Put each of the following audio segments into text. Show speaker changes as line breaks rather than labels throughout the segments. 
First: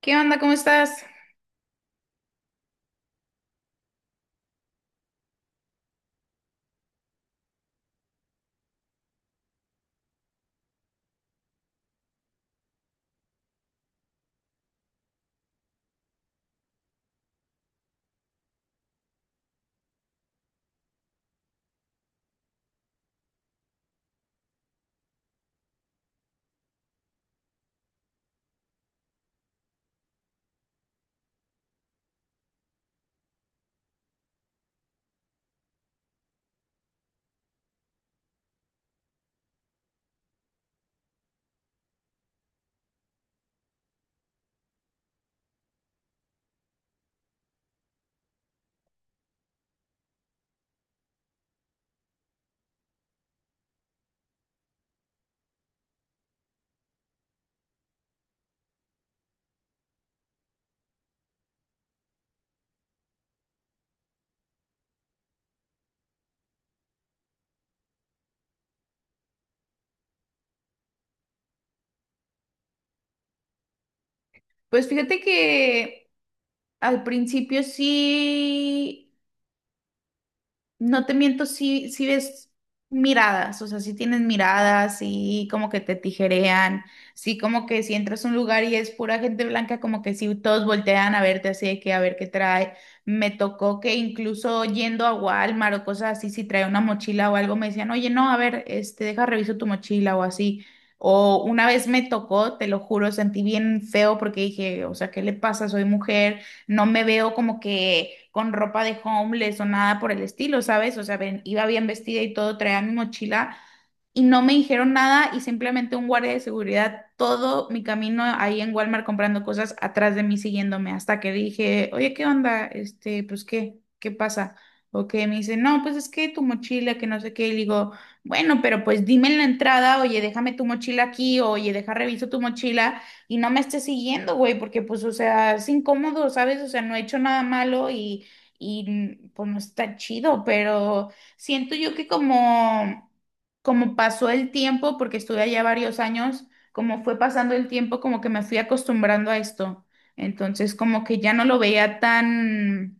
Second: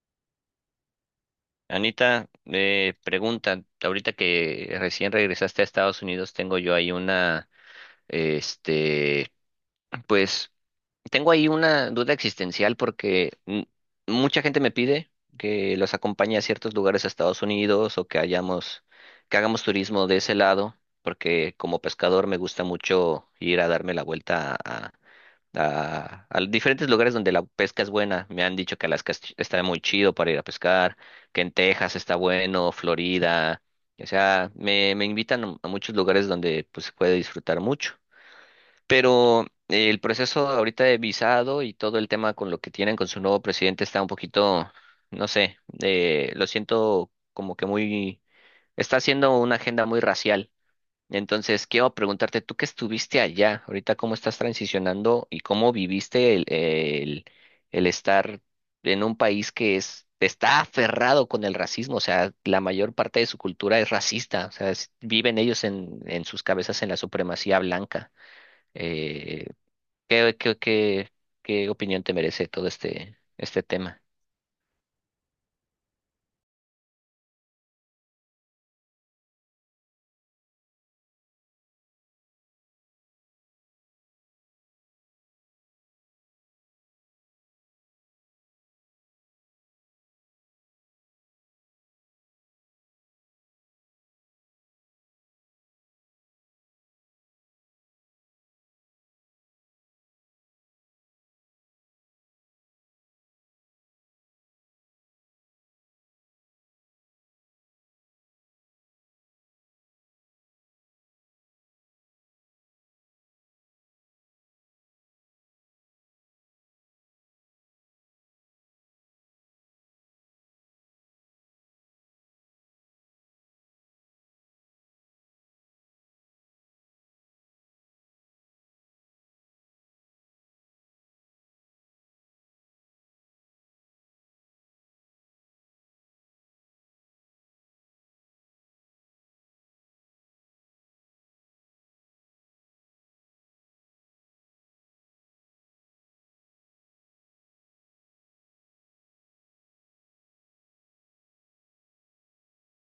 ¿Qué onda? ¿Cómo estás?
Anita, pregunta, ahorita que recién regresaste a Estados Unidos, este, pues, tengo ahí una duda existencial porque mucha gente me pide que los acompañe a ciertos lugares a Estados Unidos o que hagamos turismo de ese lado, porque como pescador me gusta mucho ir a darme la vuelta a diferentes lugares donde la pesca es buena. Me han dicho que Alaska está muy chido para ir a pescar, que en Texas está bueno, Florida. O sea, me invitan a muchos lugares donde pues, se puede disfrutar mucho. Pero el proceso ahorita de visado y todo el tema con lo que tienen con su nuevo presidente está un poquito, no sé, lo siento como que muy. Está haciendo una agenda muy racial. Entonces, quiero preguntarte, tú que estuviste allá, ahorita cómo estás transicionando y cómo viviste el estar en un país que está aferrado con el racismo, o sea, la mayor parte de su cultura es racista, o sea, viven ellos en sus cabezas en la supremacía blanca. Eh, ¿qué, qué, qué, qué opinión te merece todo este, este tema?
Pues fíjate que al principio sí. No te miento, si ves miradas, o sea, si tienes miradas, y como que te tijerean, sí, como que si entras a un lugar y es pura gente blanca, como que si todos voltean a verte así de que a ver qué trae. Me tocó que incluso yendo a Walmart o cosas así, si trae una mochila o algo, me decían, oye, no, a ver, este, deja reviso tu mochila o así. O una vez me tocó, te lo juro, sentí bien feo porque dije, o sea, ¿qué le pasa? Soy mujer, no me veo como que con ropa de homeless o nada por el estilo, ¿sabes? O sea, iba bien vestida y todo, traía mi mochila y no me dijeron nada y simplemente un guardia de seguridad todo mi camino ahí en Walmart comprando cosas atrás de mí siguiéndome hasta que dije, oye, ¿qué onda? Este, pues, ¿qué? ¿Qué pasa? O que me dice, no, pues es que tu mochila, que no sé qué, y le digo, bueno, pero pues dime en la entrada, oye, déjame tu mochila aquí, oye, deja reviso tu mochila y no me estés siguiendo, güey, porque pues, o sea, es incómodo, ¿sabes? O sea, no he hecho nada malo y pues no está chido, pero siento yo que como, como pasó el tiempo, porque estuve allá varios años, como fue pasando el tiempo, como que me fui acostumbrando a esto. Entonces, como que ya no lo veía tan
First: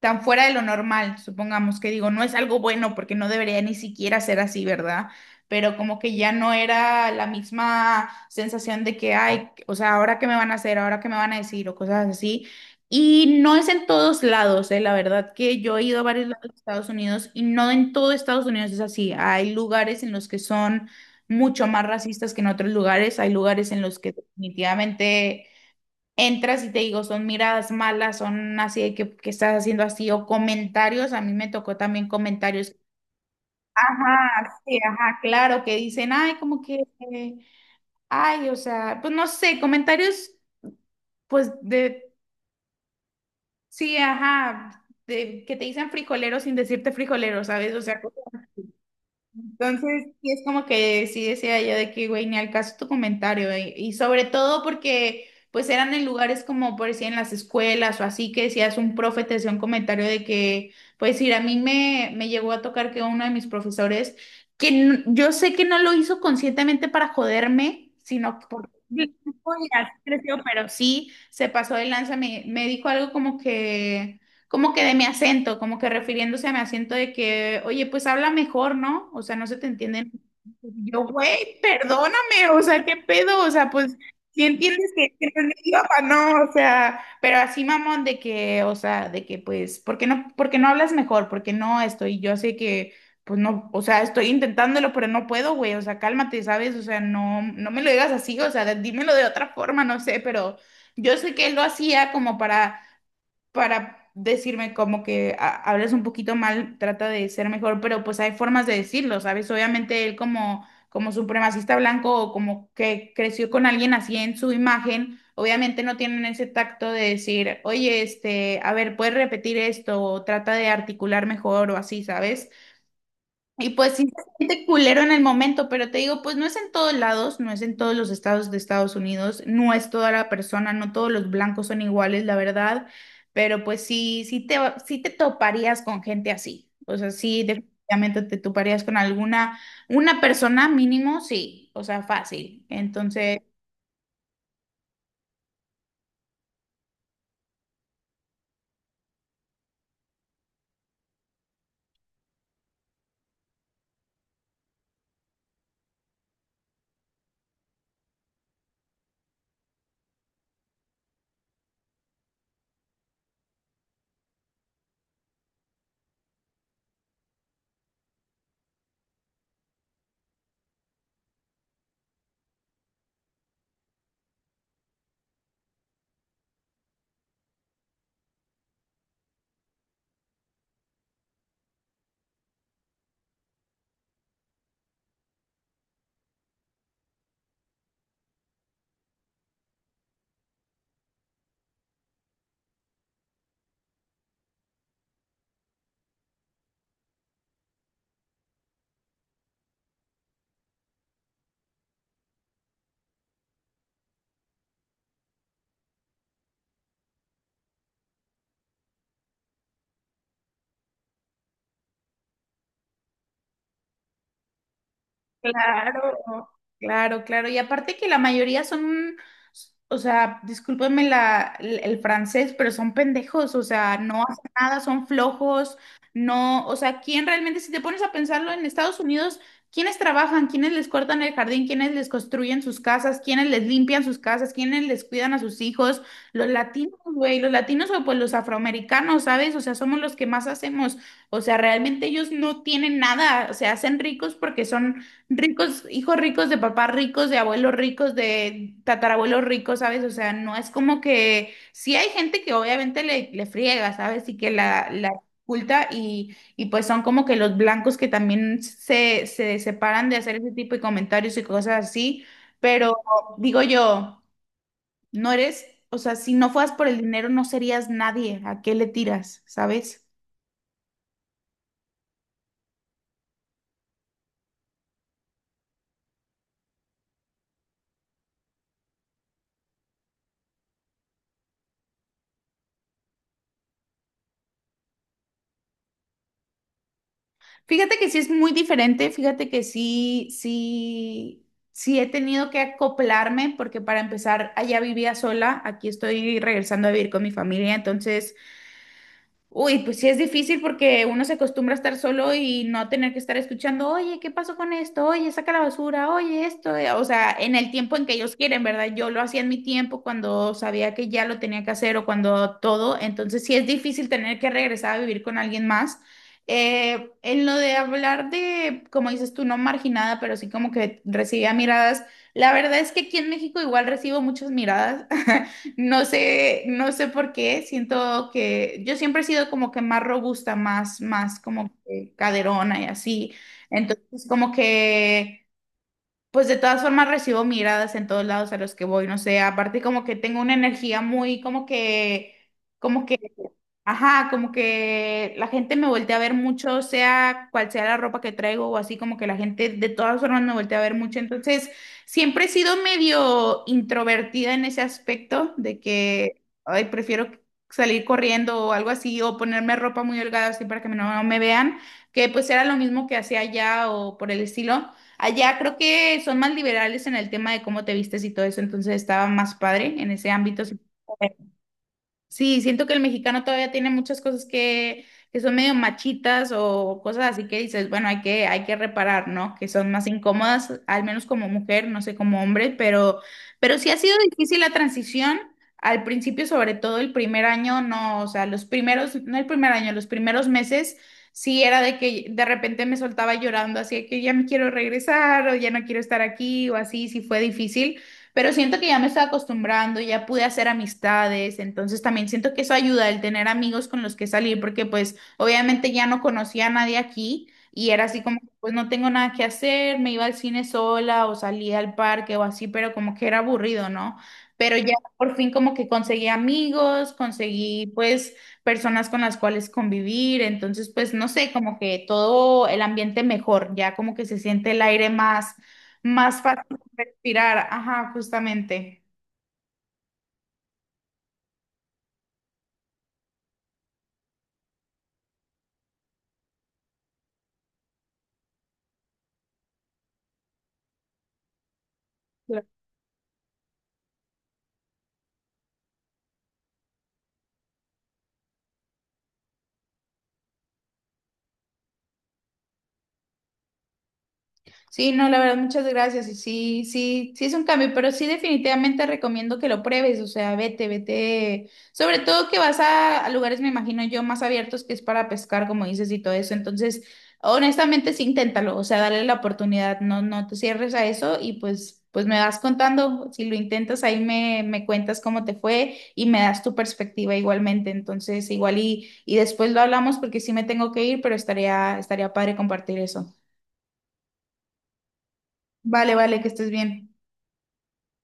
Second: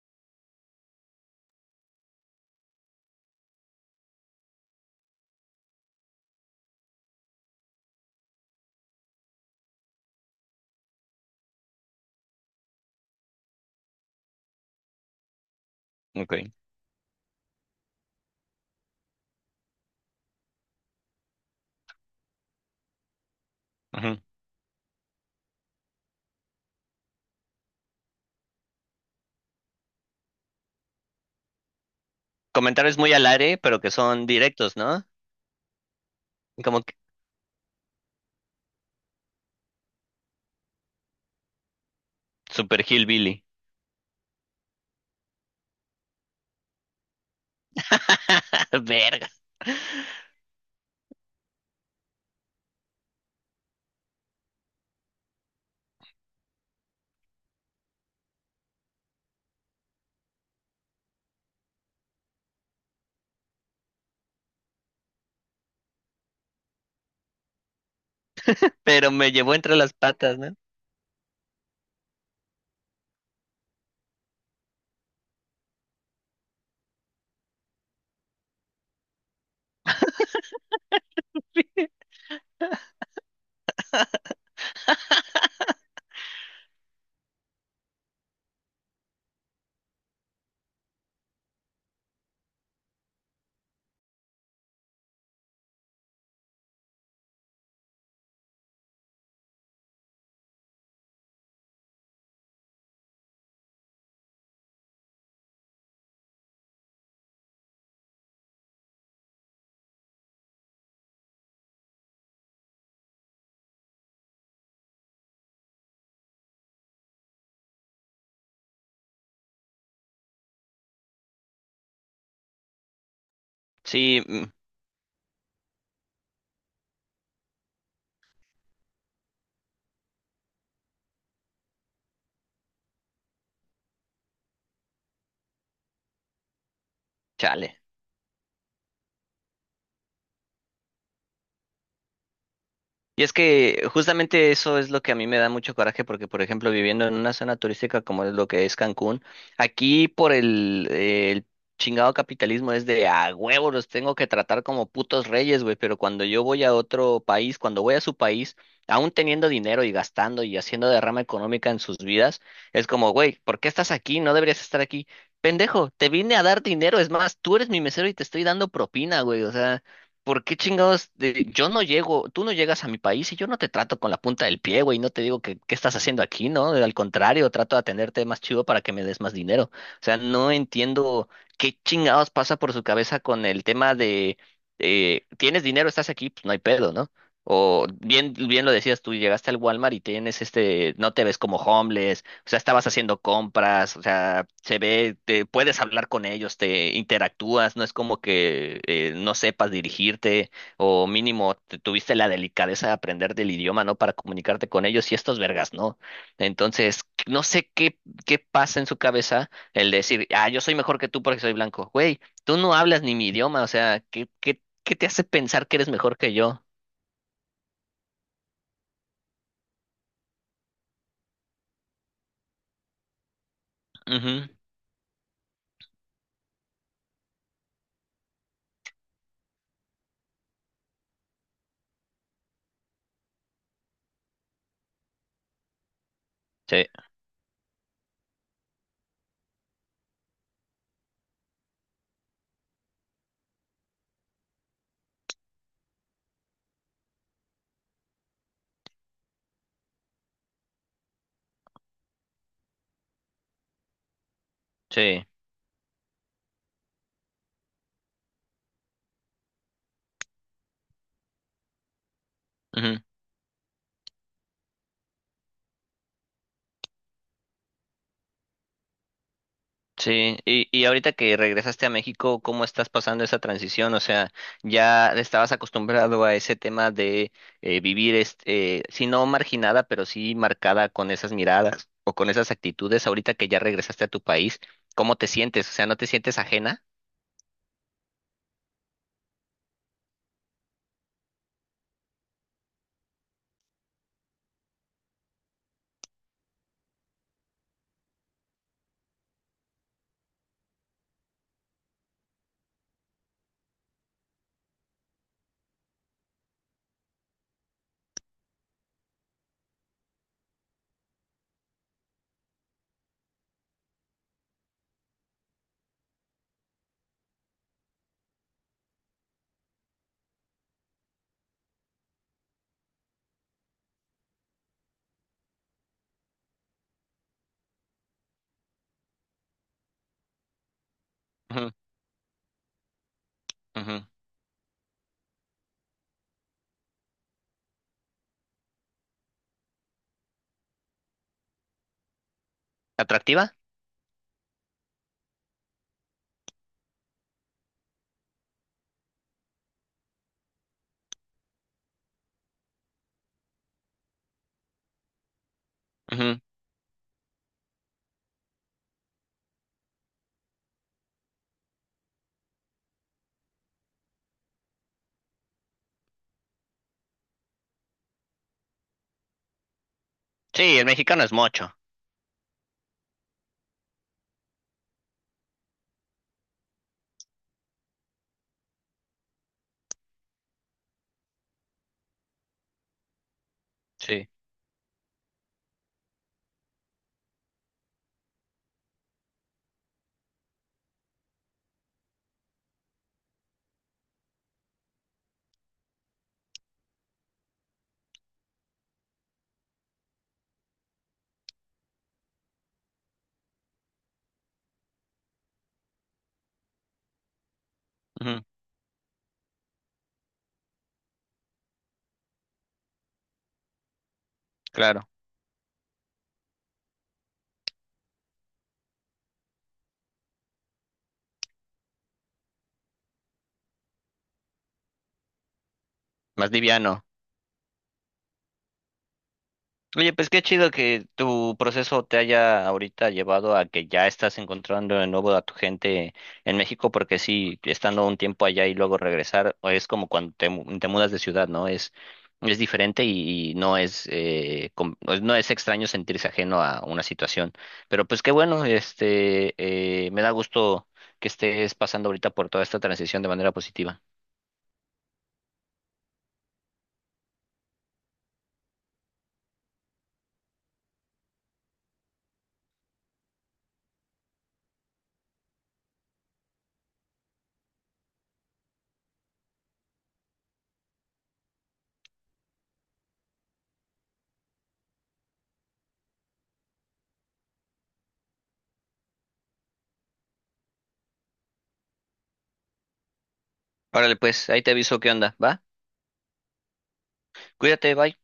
tan fuera de lo normal, supongamos que digo, no es algo bueno porque no debería ni siquiera ser así, ¿verdad? Pero como que ya no era la misma sensación de que, ay, o sea, ahora qué me van a hacer, ahora qué me van a decir o cosas así. Y no es en todos lados. La verdad que yo he ido a varios lados
Okay.
de Estados Unidos y no en todo Estados Unidos es así. Hay lugares en los que son mucho más racistas que en otros lugares, hay lugares en los que
Ujú.
definitivamente entras y te digo, son miradas malas, son así de que estás haciendo así, o comentarios, a mí me tocó también comentarios,
Comentarios muy al aire, pero que son
ajá,
directos,
sí,
¿no?
ajá, claro, que dicen, ay, como que,
Como que
eh, ay, o sea, pues no sé, comentarios, pues de,
super hillbilly.
sí, ajá, de, que te dicen frijolero sin decirte frijolero, ¿sabes? O sea,
Verga.
entonces, sí es como que sí decía yo de que, güey, ni al caso tu comentario, güey. Y sobre todo porque, pues, eran en lugares como, por decir, en las escuelas o así, que decías un profe, te hacía un comentario de que, pues, ir a mí me llegó a tocar que uno de mis profesores, que yo sé que no lo hizo conscientemente para joderme, sino por...
Pero me llevó entre las
creció,
patas, ¿no?
pero sí se pasó de lanza, me dijo algo como que de mi acento, como que refiriéndose a mi acento de que, oye, pues habla mejor, ¿no? O sea, no se te entiende. Yo, güey, perdóname, o sea, ¿qué pedo? O sea, pues, si entiendes que no es mi idioma, ¿no? O sea, pero así, mamón, de que, o sea, de que, pues, por qué no hablas mejor? ¿Por qué no estoy? Yo sé que, pues, no, o sea, estoy intentándolo, pero no puedo, güey, o sea, cálmate, ¿sabes? O sea, no, no me lo digas así, o sea, dímelo de otra forma, no sé, pero yo sé que él lo hacía como para decirme como que hablas un poquito mal, trata de ser mejor, pero pues hay formas de decirlo, ¿sabes? Obviamente él como, como supremacista blanco o como que creció con alguien así en su imagen, obviamente no tienen ese tacto de decir, oye, este, a ver, puedes repetir esto o trata de articular mejor o así, ¿sabes? Y pues sí se
Sí, mm,
siente culero en el momento, pero te digo, pues no es en todos lados, no es en todos los estados de Estados Unidos, no es toda la persona, no todos los blancos son iguales, la verdad, pero pues sí, sí te toparías con gente así, o sea, sí
chale.
definitivamente te toparías con alguna, una persona mínimo, sí, o sea, fácil.
Y es
Entonces,
que justamente eso es lo que a mí me da mucho coraje porque, por ejemplo, viviendo en una zona turística como es lo que es Cancún, aquí por el chingado capitalismo es de a huevo, los tengo que tratar como putos reyes, güey, pero cuando yo voy a otro país, cuando voy a su país, aún teniendo dinero y gastando y haciendo derrama económica en sus vidas, es como, güey, ¿por qué estás aquí? No deberías estar aquí. Pendejo, te vine a dar dinero, es más, tú eres mi mesero y te estoy dando propina, güey, o sea... ¿Por qué chingados? Yo no llego, tú no llegas a mi país y yo no te trato con la punta del pie, güey, no te digo que qué estás haciendo aquí, ¿no? Al contrario, trato de atenderte más chido para que me des más dinero. O sea, no entiendo qué chingados pasa por su cabeza con el tema de, tienes dinero, estás aquí, pues no hay pedo, ¿no? O bien, bien lo decías tú, llegaste al Walmart y tienes este, no te ves como homeless, o sea, estabas haciendo compras, o sea, se ve, te puedes hablar con ellos, te interactúas, no es como que no sepas dirigirte o mínimo te tuviste la delicadeza de aprender del idioma, ¿no? Para comunicarte con ellos y estos vergas, ¿no? Entonces, no sé qué pasa en su cabeza el decir, ah, yo soy mejor que tú porque soy blanco. Güey, tú no hablas ni mi idioma, o sea, ¿Qué te hace pensar que eres mejor
claro,
que yo?
claro, claro. Y aparte que la mayoría son, o sea, discúlpenme el francés, pero son pendejos, o sea, no
Ujú.
hacen nada, son flojos, no, o sea, ¿quién realmente, si te pones a pensarlo en Estados Unidos, quiénes trabajan, quiénes les cortan el jardín, quiénes les construyen sus casas, quiénes les limpian sus casas, quiénes les cuidan a sus hijos? Los
Sí,
latinos, güey, los latinos o pues los afroamericanos, ¿sabes? O sea, somos los que más hacemos, o sea, realmente ellos no tienen nada, se hacen ricos porque son ricos, hijos ricos de papás ricos, de abuelos ricos, de tatarabuelos ricos, ¿sabes? O sea, no es como que sí hay gente que obviamente le friega, ¿sabes? Y que la
sí.
oculta y pues son como que los blancos que también se separan de hacer ese tipo de comentarios y cosas así, pero digo yo, no eres, o sea, si no fueras por el dinero no serías nadie, ¿a qué le tiras, ¿sabes?
Sí, y ahorita que regresaste a México, ¿cómo estás pasando esa transición? O sea, ya estabas acostumbrado a ese tema de vivir, si no marginada, pero sí marcada con esas miradas o con esas actitudes. Ahorita que ya regresaste a tu país, ¿cómo te sientes? O sea, ¿no te sientes ajena?
Fíjate que sí es muy diferente, fíjate que sí, sí, sí he tenido que acoplarme porque para empezar allá vivía sola, aquí estoy regresando a vivir con mi familia, entonces uy, pues sí es difícil porque uno se acostumbra a estar solo y no tener que estar escuchando, oye, ¿qué pasó con esto? Oye, saca la basura, oye, esto. O sea, en el tiempo en que ellos quieren, ¿verdad? Yo lo hacía en mi tiempo cuando sabía que ya lo tenía que hacer o cuando todo. Entonces sí es difícil tener que regresar a vivir con alguien más. En lo de hablar de, como dices tú, no marginada, pero sí como que recibía miradas. La verdad es que aquí en México igual recibo muchas miradas. No sé, no sé por qué, siento que yo siempre he sido como que más robusta, más, más
Ujú,
como que caderona y así.
ujú.
Entonces, como que pues de todas formas recibo miradas en todos lados a los que voy, no sé, aparte como que tengo una energía muy como que,
¿Atractiva?
ajá, como que la gente me voltea a ver mucho, sea cual sea la ropa que traigo o así, como que la gente de todas formas me voltea a ver mucho, entonces siempre he sido medio introvertida en ese aspecto de
Ujú.
que, ay, prefiero salir corriendo o algo así, o ponerme ropa muy holgada así para que no me vean, que pues era lo mismo que hacía allá o por el estilo. Allá creo que son más liberales en el tema de cómo te vistes y todo eso, entonces estaba más padre en ese ámbito.
Sí,
Sí.
el mexicano es mocho.
Sí, siento que el mexicano todavía tiene muchas cosas que son medio machitas o cosas así que dices, bueno, hay que reparar, ¿no? Que son más incómodas, al menos como mujer, no sé, como hombre, pero sí ha sido
Sí,
difícil la transición. Al principio, sobre todo el primer año, no, o sea, los primeros, no el primer año, los primeros meses, sí era de que de repente me soltaba llorando, así de que ya me quiero regresar o ya no quiero estar aquí o así, sí fue difícil. Pero siento que ya me estaba acostumbrando, ya pude hacer amistades, entonces también siento que eso ayuda el tener amigos con los que salir, porque pues obviamente ya no conocía a nadie aquí y era así como,
ujú,
pues no tengo nada que hacer, me iba al cine sola o salía al parque o así, pero como que era aburrido, ¿no? Pero ya
claro,
por fin como que conseguí amigos, conseguí pues personas con las cuales convivir, entonces pues no sé, como que todo el ambiente mejor, ya como que se siente el aire más más
más
fácil
liviano.
respirar, ajá, justamente.
Oye, pues qué chido que tu proceso te haya ahorita llevado a que ya estás encontrando de nuevo a tu gente en México, porque sí, estando un tiempo allá y luego regresar, o es como cuando te mudas de ciudad, ¿no? Es diferente y no es, pues, no es extraño sentirse ajeno a una situación. Pero pues qué bueno, me da gusto que estés pasando ahorita por toda esta transición de manera positiva.
Sí, no, la verdad, muchas gracias. Y sí, sí, sí es un cambio, pero sí definitivamente recomiendo que lo pruebes. O sea, vete, vete. Sobre todo que vas a lugares, me imagino yo, más abiertos que es para pescar, como dices, y todo eso. Entonces, honestamente, sí, inténtalo. O sea, dale la oportunidad. No, no te cierres a eso y pues, pues me vas contando. Si lo intentas, ahí me cuentas cómo te fue y me das tu perspectiva igualmente. Entonces, igual y después lo hablamos porque sí me tengo que ir, pero estaría, estaría padre compartir eso.
Órale, pues, ahí te aviso qué onda, ¿va?
Vale, vale, que estés bien.
Cuídate, bye.